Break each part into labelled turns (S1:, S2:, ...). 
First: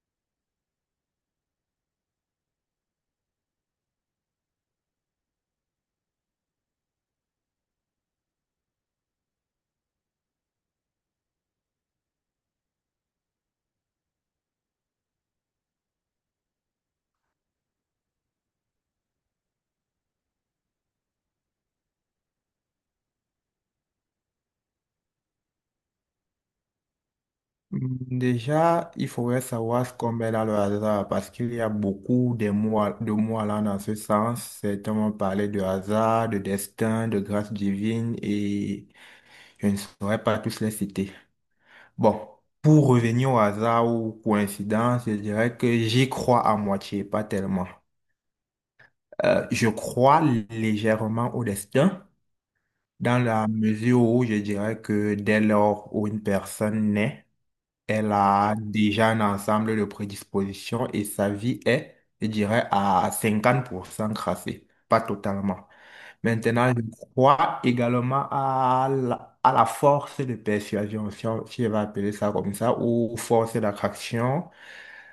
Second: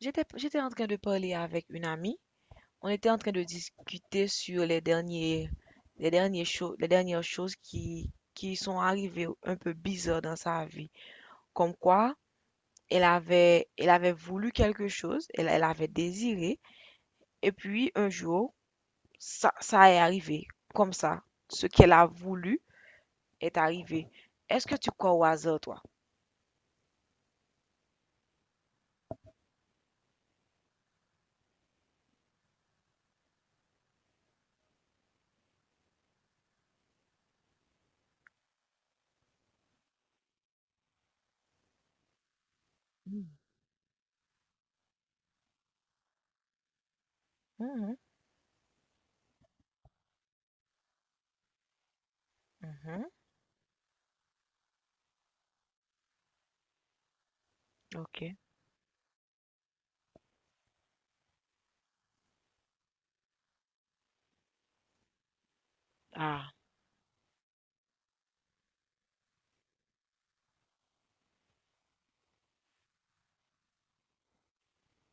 S1: J'étais en train de parler avec une amie. On était en train de discuter sur les dernières choses qui sont arrivées un peu bizarres dans sa vie. Comme quoi, elle avait voulu quelque chose, elle avait désiré, et puis un jour, ça est arrivé. Comme ça, ce qu'elle a voulu est arrivé. Est-ce que tu crois au hasard, toi?
S2: Déjà, il faudrait savoir ce qu'on met dans le hasard parce qu'il y a beaucoup de mots, de mots allant dans ce sens. Certains vont parler de hasard, de destin, de grâce divine et je ne saurais pas tous les citer. Bon, pour revenir au hasard ou coïncidence, je dirais que j'y crois à moitié, pas tellement.
S1: Mhm,
S2: Je crois légèrement au destin
S1: mhm,
S2: dans la mesure où je dirais que dès lors où une personne naît, elle
S1: ok.
S2: a déjà un ensemble de prédispositions et sa vie est, je dirais, à 50% crassée, pas totalement.
S1: Ah,
S2: Maintenant, je crois également à la force de persuasion, si on va appeler ça comme ça, ou force d'attraction,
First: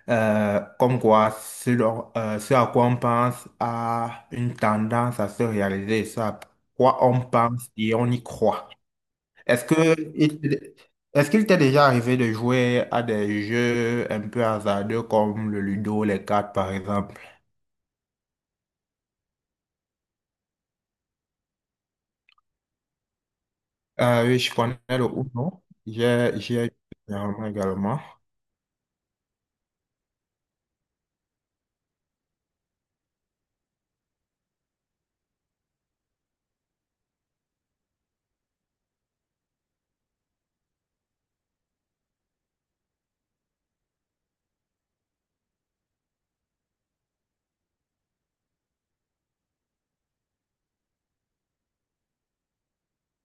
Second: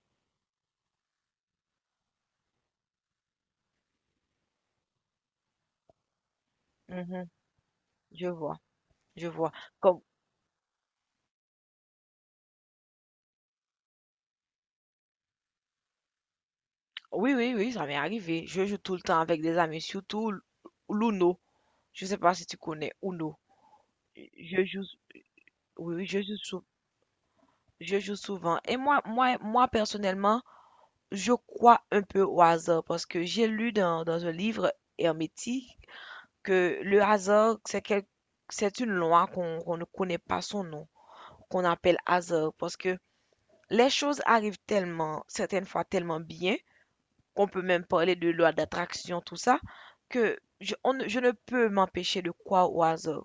S2: comme quoi ce, dont- ce à quoi on pense a une tendance à se réaliser, ce à quoi on
S1: mhm,
S2: pense et on y
S1: je vois,
S2: croit.
S1: je vois.
S2: Est-ce
S1: Comme,
S2: que il Est-ce qu'il t'est déjà arrivé de jouer à des jeux un peu hasardeux comme le Ludo, les cartes par exemple?
S1: Oui, oui, oui, ça m'est arrivé. Je joue tout le temps avec des amis, surtout l'Uno. Je sais pas si tu connais Uno.
S2: Oui, je
S1: Je
S2: connais
S1: joue,
S2: le Uno.
S1: oui, oui,
S2: J'ai j'ai généralement
S1: je
S2: également.
S1: joue souvent. Et moi, personnellement, je crois un peu au hasard parce que j'ai lu dans un livre hermétique que le hasard, c'est une loi qu'on ne connaît pas son nom, qu'on appelle hasard parce que les choses arrivent tellement, certaines fois tellement bien, on peut même parler de loi d'attraction, tout ça, que je ne peux m'empêcher de croire au hasard.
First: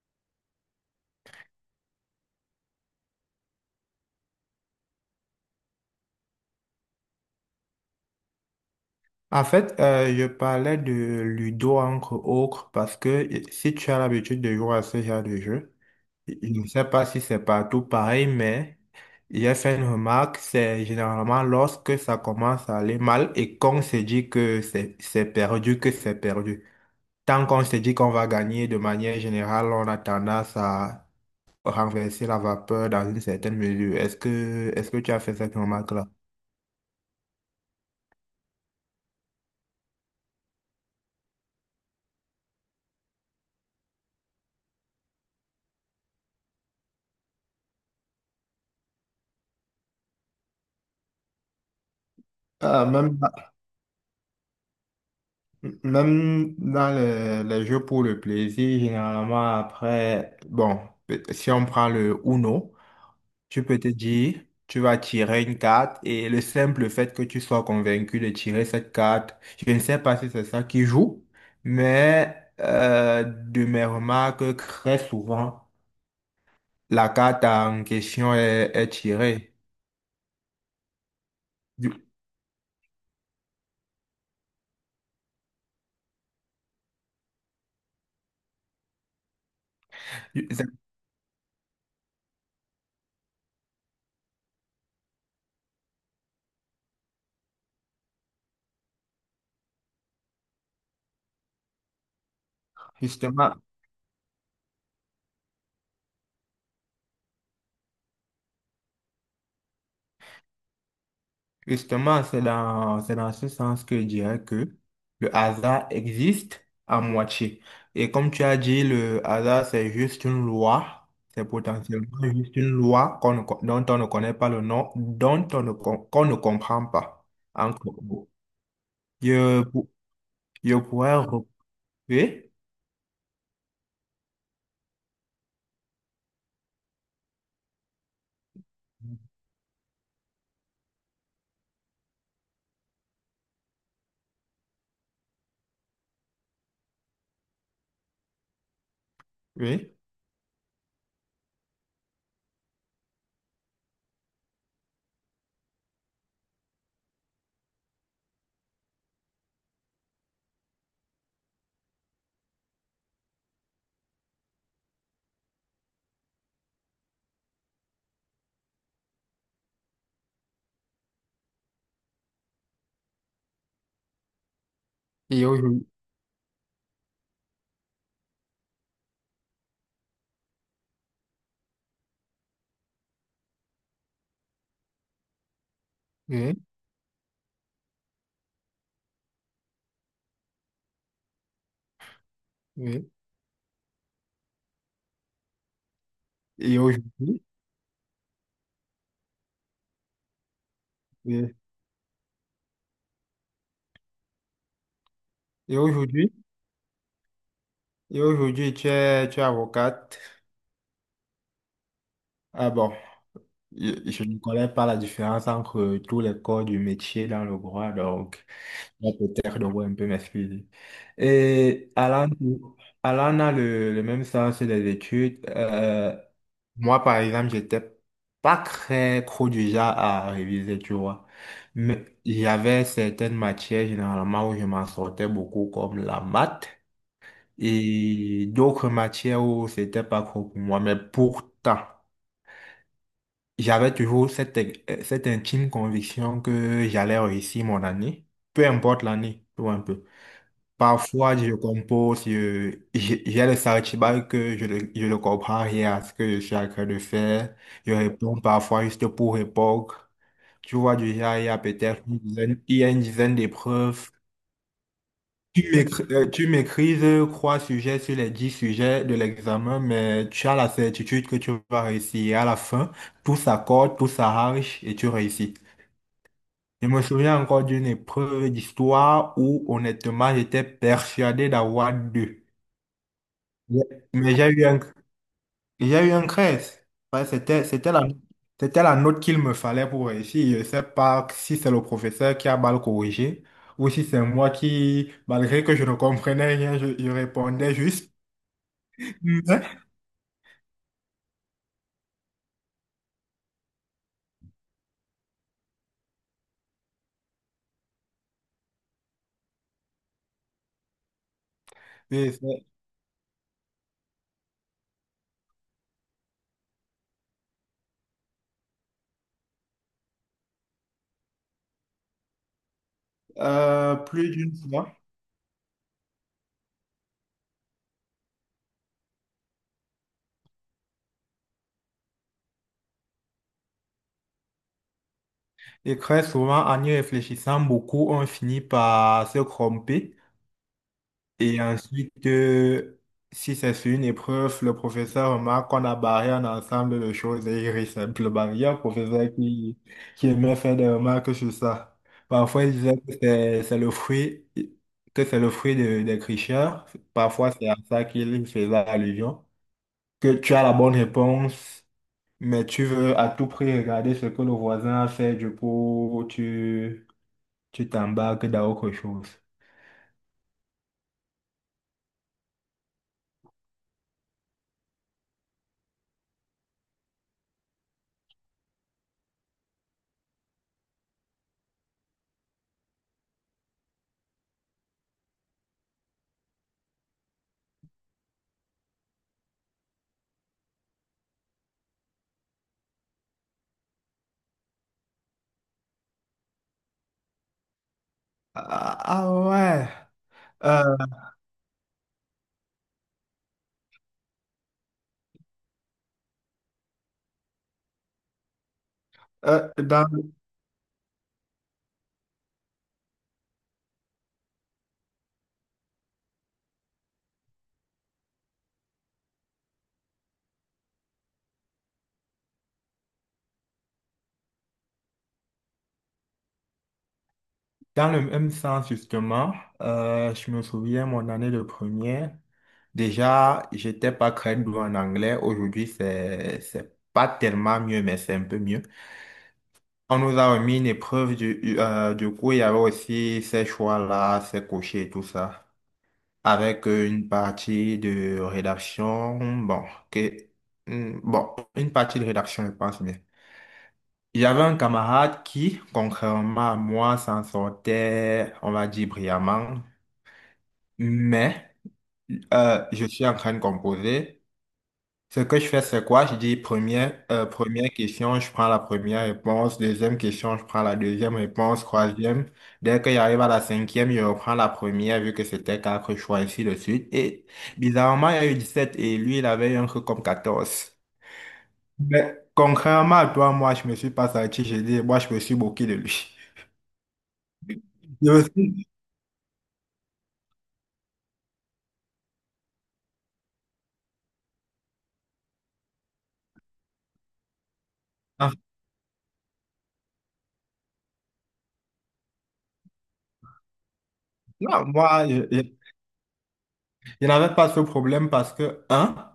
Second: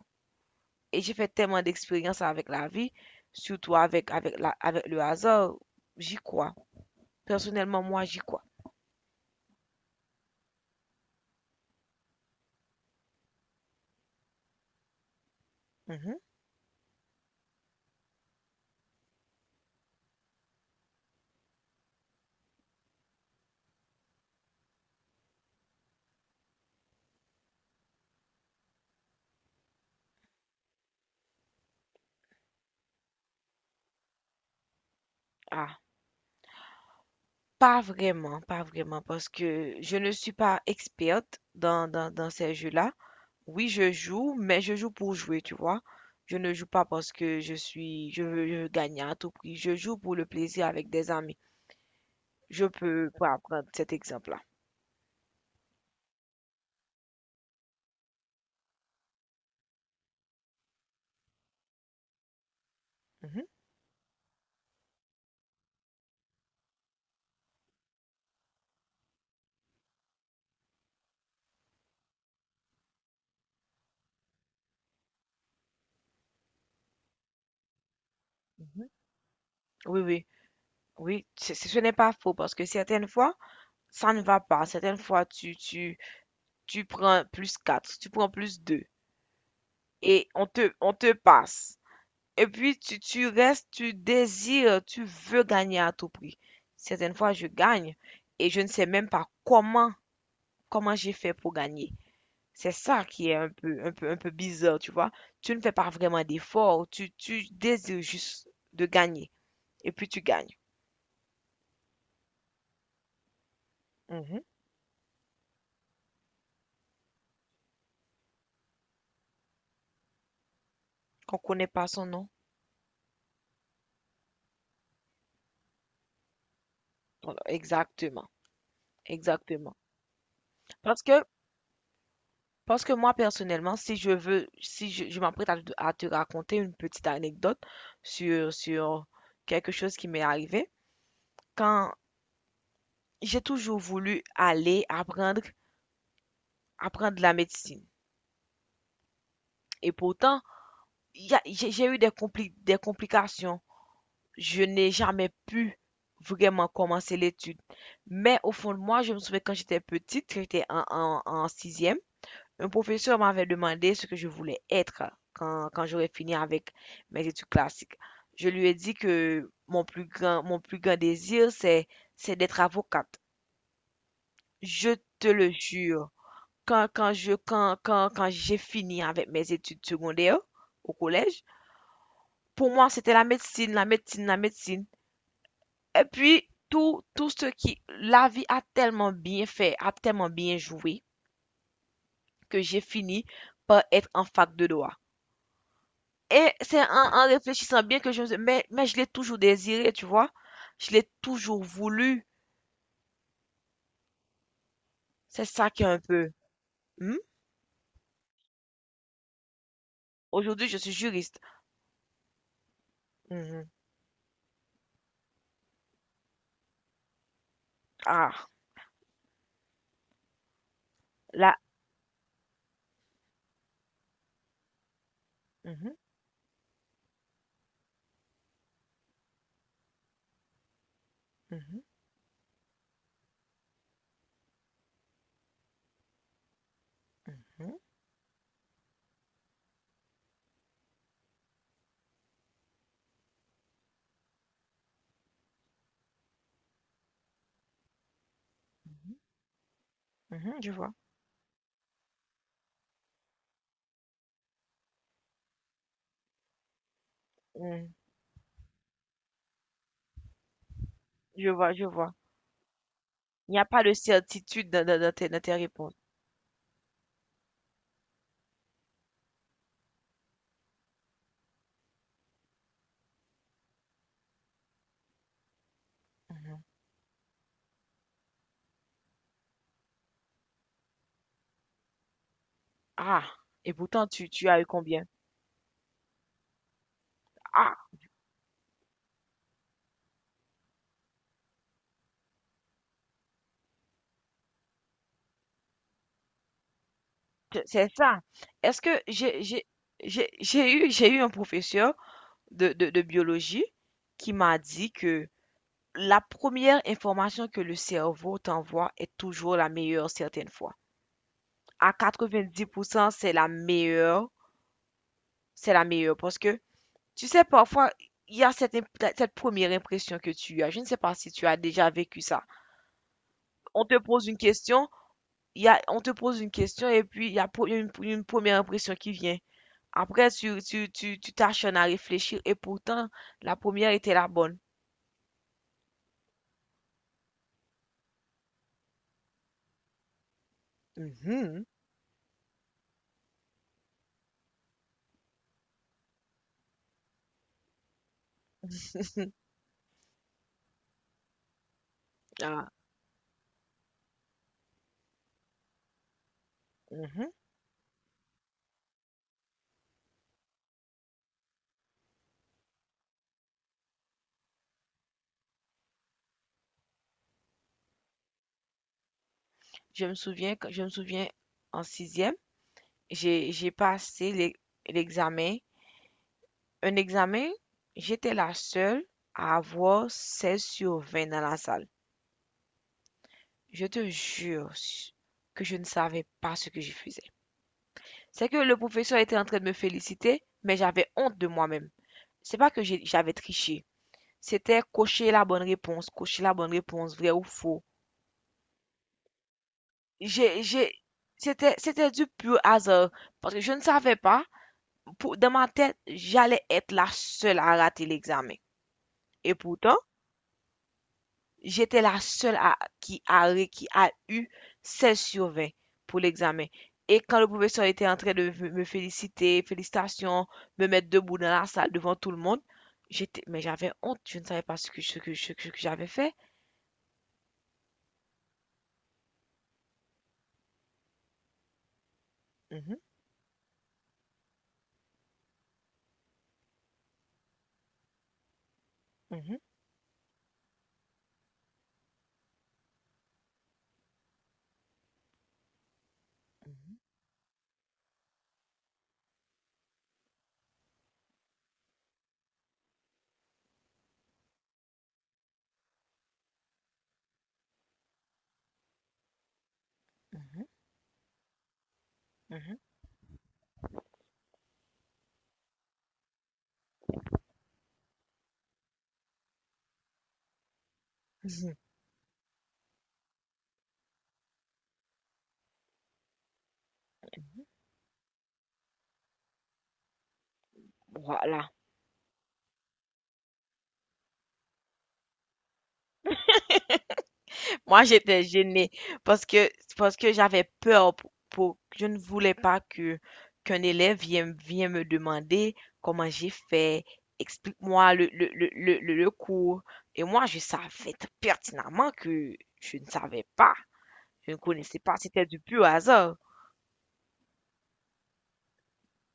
S1: Et j'ai fait tellement d'expériences avec la vie, surtout avec le hasard, j'y crois. Personnellement, moi, j'y crois.
S2: En fait, je parlais de Ludo entre autres parce que si tu as l'habitude de jouer à ce genre de jeu,
S1: Mhm.
S2: je ne sais pas si c'est partout pareil, mais j'ai fait une remarque, c'est généralement lorsque ça commence à aller mal et qu'on se dit que c'est perdu, que c'est perdu. Tant qu'on se dit qu'on va gagner de manière générale, on a tendance à renverser la vapeur dans une certaine mesure. Est-ce que tu as fait cette
S1: Ah,
S2: remarque-là?
S1: pas vraiment, pas vraiment, parce que je ne suis pas experte dans ces jeux-là. Oui, je joue, mais je joue pour jouer, tu vois. Je ne joue pas parce que je veux gagner à tout prix. Je joue pour le plaisir avec des amis. Je
S2: Euh,
S1: peux
S2: même,
S1: pas prendre cet exemple-là.
S2: Même dans les jeux pour le plaisir, généralement après, bon, si on prend le Uno,
S1: Mhm,
S2: tu peux te dire, tu vas tirer une carte et le simple fait que tu sois convaincu de tirer cette carte, je ne sais pas si c'est ça qui joue, mais de mes remarques, très souvent, la carte en question est,
S1: mhm.
S2: est tirée.
S1: Oui, oui, oui, ce
S2: Du-
S1: n'est pas faux parce que certaines fois, ça ne va pas. Certaines fois, tu prends plus 4, tu prends plus 2, et on
S2: du- c'est-
S1: te, on te passe. Et puis, tu restes, tu désires, tu veux gagner à tout prix. Certaines fois, je gagne et je ne sais même pas comment j'ai fait pour gagner. C'est ça qui est un
S2: Justement,
S1: peu, un peu, un peu bizarre, tu vois. Tu ne fais pas vraiment d'effort, tu désires juste de gagner et puis tu gagnes.
S2: Justement, c'est dans ce sens que je
S1: Mhm.
S2: dirais que le hasard existe à moitié. Et comme tu as dit, le hasard, c'est juste une loi.
S1: Qu'on
S2: C'est
S1: connaît pas son
S2: potentiellement
S1: nom.
S2: juste une loi qu'on ne co- dont on ne connaît pas le nom, dont on ne, com- qu'on ne comprend pas.
S1: Voilà,
S2: Encore.
S1: exactement,
S2: Je,
S1: exactement.
S2: pou- je
S1: Parce
S2: pourrais
S1: que,
S2: recouper, oui,
S1: parce que moi, personnellement, si je veux, si je, je m'apprête à te raconter une petite anecdote sur quelque chose qui m'est arrivé, quand j'ai toujours voulu apprendre la médecine. Et
S2: oui,
S1: pourtant, j'ai eu des complications. Je n'ai jamais pu vraiment commencer l'étude. Mais au fond de moi, je me souviens quand j'étais petite, quand j'étais en sixième, un professeur m'avait demandé ce que je voulais être quand j'aurais fini avec mes études classiques. Je lui ai dit que mon plus grand désir, c'est d'être avocate. Je te
S2: et
S1: le
S2: aujourd'hui,
S1: jure. Quand, quand je, quand, quand, quand j'ai fini avec mes études secondaires au collège, pour moi, c'était la médecine, la médecine, la médecine. Et puis,
S2: oui,
S1: la vie a tellement bien fait, a tellement bien joué, que j'ai
S2: oui,
S1: fini par être en fac de droit. Et
S2: et
S1: c'est en
S2: aujourd'hui,
S1: réfléchissant bien que je me suis dit, mais je l'ai toujours désiré, tu vois. Je l'ai
S2: oui,
S1: toujours voulu. C'est ça
S2: et
S1: qui est un peu.
S2: aujourd'hui,
S1: Hmm?
S2: et aujourd'hui, tu es avocate.
S1: Aujourd'hui, je suis juriste.
S2: Ah bon.
S1: Mhm.
S2: Je ne connais pas la différence entre tous les corps du métier dans le droit, donc
S1: Ah,
S2: moi, peut-être devrais un peu m'excuser.
S1: là.
S2: Et Alan, Alan a le même sens des études.
S1: Mhm,
S2: Moi, par exemple, j'étais pas très trop du genre à réviser, tu vois.
S1: mhm,
S2: Mais j'avais certaines matières généralement où je m'en sortais beaucoup, comme la maths,
S1: mhm,
S2: et d'autres matières où c'était pas trop pour moi. Mais pourtant, j'avais toujours cette, cette intime conviction que j'allais réussir mon année, peu importe
S1: mhm,
S2: l'année, tout un peu.
S1: mhm, je vois.
S2: Parfois, je compose, j'ai le sentiment que je ne comprends rien à ce que je suis en train de faire. Je
S1: Mhm.
S2: réponds parfois juste pour répondre. Tu vois, déjà,
S1: Je vois, je vois.
S2: il y a une dizaine
S1: Il n'y a pas de
S2: d'épreuves.
S1: certitude dans tes réponses.
S2: Tu maîtrises trois sujets sur les dix sujets de l'examen, mais tu as la certitude que tu vas réussir. Et à la fin, tout s'accorde, tout s'arrange et tu réussis.
S1: Mhm.
S2: Je me souviens encore d'une épreuve d'histoire où, honnêtement, j'étais persuadé d'avoir deux.
S1: Ah, et
S2: Yeah.
S1: pourtant tu,
S2: Mais
S1: tu as eu combien?
S2: j'ai eu un crèse. Ouais,
S1: Ah,
S2: c'était la note qu'il me fallait pour réussir. Je ne sais pas si c'est le professeur qui a mal corrigé ou si c'est moi qui, malgré que je ne comprenais rien, je répondais
S1: c'est
S2: juste.
S1: ça. Est-ce que j'ai j'ai
S2: Mm.
S1: j'ai j'ai eu j'ai eu un professeur de biologie qui m'a dit que la première information que le cerveau t'envoie est toujours la meilleure certaines fois. À
S2: Oui,
S1: quatre-vingt-dix pour cent c'est la meilleure parce que tu sais parfois il y a cette première impression que tu as. Je ne sais pas si tu as déjà vécu ça. On te pose
S2: plus
S1: une
S2: d'une
S1: question
S2: fois.
S1: on te pose une question et puis il y a, pro- il y a une première impression qui vient. Après, tu t'acharnes à réfléchir et pourtant, la première était la bonne.
S2: Et très souvent, en y réfléchissant beaucoup, on finit par se tromper. Et
S1: Mhm.
S2: ensuite, si c'est sur une épreuve, le professeur remarque qu'on a barré un ensemble de choses et il rit simplement. Il y a un professeur qui aimait faire des remarques sur ça. Parfois,
S1: Ah,
S2: il disait que c'est le fruit, que c'est le fruit des tricheurs.
S1: mhm.
S2: Parfois, c'est à ça qu'il faisait allusion. Que tu as la bonne réponse. Mais tu veux à tout prix regarder ce que le voisin a fait, du coup, tu t'embarques dans autre chose.
S1: Je me souviens en sixième, j'ai passé l'examen. Un examen, j'étais la seule à avoir 16/20 dans la salle. Je te jure que je ne savais pas ce que je faisais. C'est que le professeur était en train de me féliciter, mais j'avais honte de moi-même. C'est pas que j'avais triché. C'était cocher la bonne réponse, cocher la bonne réponse, vrai ou faux.
S2: Ah, ah ouais.
S1: J'ai, j'ai,
S2: Euh,
S1: c'était du pur hasard. Parce que je ne savais pas, dans ma tête, j'allais être la seule à rater l'examen. Et
S2: euh,
S1: pourtant,
S2: dans,
S1: j'étais la seule à, qui a, ré- qui a eu 16/20 pour l'examen. Et quand le professeur était en train de me féliciter, félicitations, me mettre debout dans la salle devant tout le monde, mais j'avais honte, je ne savais pas ce que j'avais fait.
S2: Dans le même sens, justement, je me souviens, mon année de première,
S1: Mhm.
S2: déjà, j'étais pas très doué en anglais. Aujourd'hui, c'est pas tellement mieux, mais c'est un peu mieux.
S1: Mhm,
S2: On nous a remis une épreuve, du coup, il y avait aussi ces choix-là, ces cochers et tout ça, avec
S1: mhm,
S2: une partie de rédaction, que, bon, une partie de rédaction, je pense bien. Il y avait un camarade qui, contrairement à moi, s'en sortait, on va dire, brillamment,
S1: mhm,
S2: mais je suis en train de composer. Ce que je fais, c'est quoi? Je dis première question, je prends la première réponse. Deuxième question, je prends la deuxième
S1: mhm.
S2: réponse. Troisième. Dès que j'arrive à la cinquième, je reprends la première vu que c'était quatre choix, ainsi de suite. Et bizarrement, il y a eu 17 et lui, il avait eu un truc comme quatorze.
S1: Voilà.
S2: Mais contrairement à toi, moi, je me suis pas sorti j'ai dit, moi, je me suis moqué de lui.
S1: Moi,
S2: Je
S1: j'étais
S2: me suis-
S1: gênée parce que, parce que j'avais peur je ne voulais pas qu'un élève vienne me demander comment j'ai fait, explique-moi
S2: Ah,
S1: le cours. Et moi, je savais pertinemment que je ne savais pas. Je ne
S2: non,
S1: connaissais pas. C'était du pur hasard.
S2: je n'avais pas ce problème parce que, hein?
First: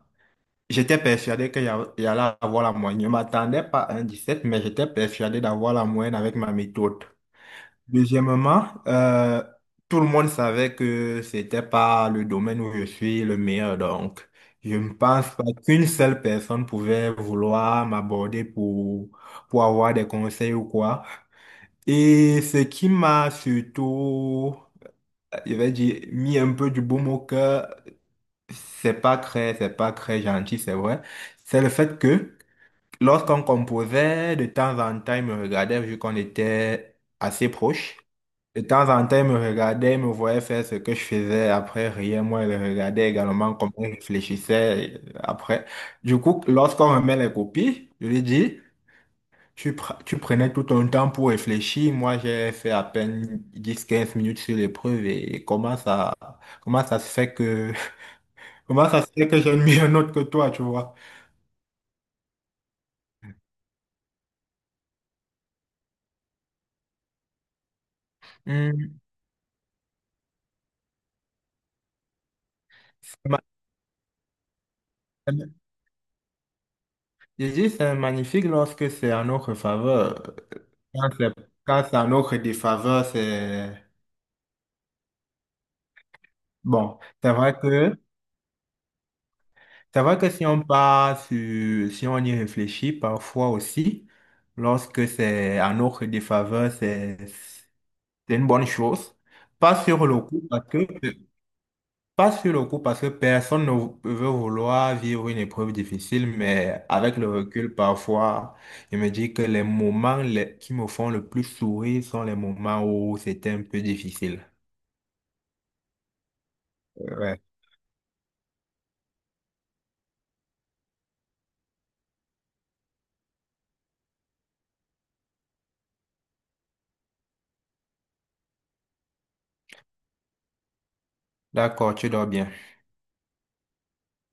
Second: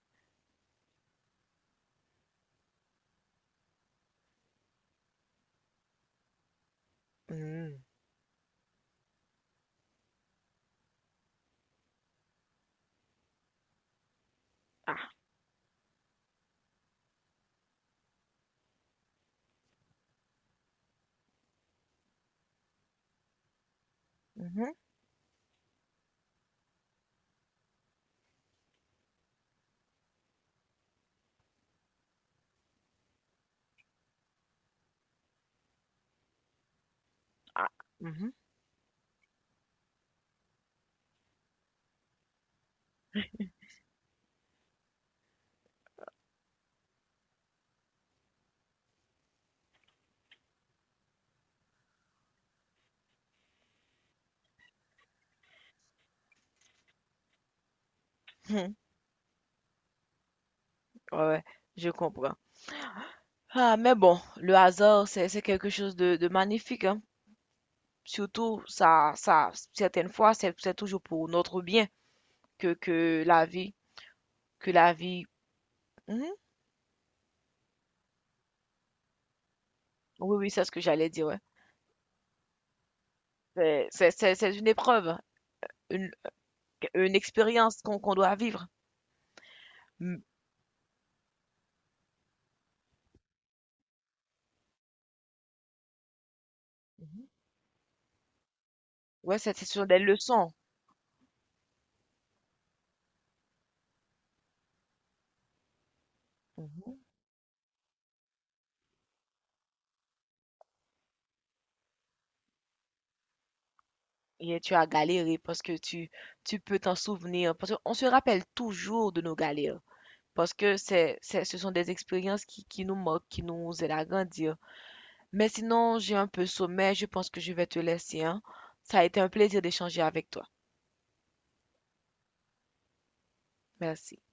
S2: J'étais persuadé que y a- il y allait avoir la moyenne. Je ne m'attendais pas à un 17 mais j'étais persuadé d'avoir la moyenne avec ma méthode.
S1: Mmh.
S2: Deuxièmement, tout le monde savait que c'était pas le domaine où je suis le meilleur, donc je ne
S1: Ah.
S2: pense pas qu'une seule personne pouvait vouloir m'aborder pour avoir des conseils ou quoi. Et ce qui m'a surtout,
S1: Mhm.
S2: je vais dire, mis un peu du baume au cœur, c'est pas très gentil, c'est vrai. C'est le fait que lorsqu'on composait, de temps en temps, il me regardait vu qu'on était assez
S1: Ah.
S2: proches.
S1: Mhm.
S2: De temps en temps, il me regardait, il me voyait faire ce que je faisais. Après, rien, moi, il le regardait également comment il réfléchissait après. Du coup, lorsqu'on remet les copies, je lui dis, tu prenais tout ton temps pour réfléchir. Moi, j'ai fait à peine 10-15 minutes sur l'épreuve et comment ça se fait que, comment ça se fait que j'ai mis un autre que toi, tu vois.
S1: Ouais, ouais, je comprends. Ah, mais bon, le hasard, c'est quelque chose de magnifique, hein. Surtout,
S2: Hmm.
S1: certaines fois, c'est toujours pour notre bien que, que la vie, que la vie. Mhm.
S2: Je dis, c'est magnifique lorsque c'est en notre faveur.
S1: Oui, oui, c'est ce que j'allais
S2: Quand
S1: dire,
S2: c'est
S1: ouais.
S2: Quand c'est en notre défaveur, c'est
S1: C'est une épreuve, une,
S2: bon.
S1: une
S2: C'est vrai
S1: expérience
S2: que
S1: qu'on doit vivre. Mmh.
S2: si on part sur, si on y réfléchit parfois aussi, lorsque c'est en notre défaveur,
S1: Mmh.
S2: c'est une bonne chose.
S1: Ouais, c'est
S2: Pas
S1: sur des
S2: sur le coup,
S1: leçons.
S2: parce que Pas sur le coup, parce que personne ne vou- veut vouloir vivre une épreuve difficile, mais
S1: Mmh.
S2: avec le recul, parfois, je me dis que qui me font le plus sourire sont les moments où c'était un peu difficile.
S1: Et tu as galéré parce que tu peux t'en
S2: Ouais.
S1: souvenir. Parce qu'on se rappelle toujours de nos galères parce que c'est ce sont des expériences qui nous marquent, qui nous aident à grandir. Mais sinon, j'ai un peu sommeil, je pense que je vais te laisser, hein. Ça a été un plaisir d'échanger avec toi.
S2: D'accord, tu dors bien.
S1: Merci.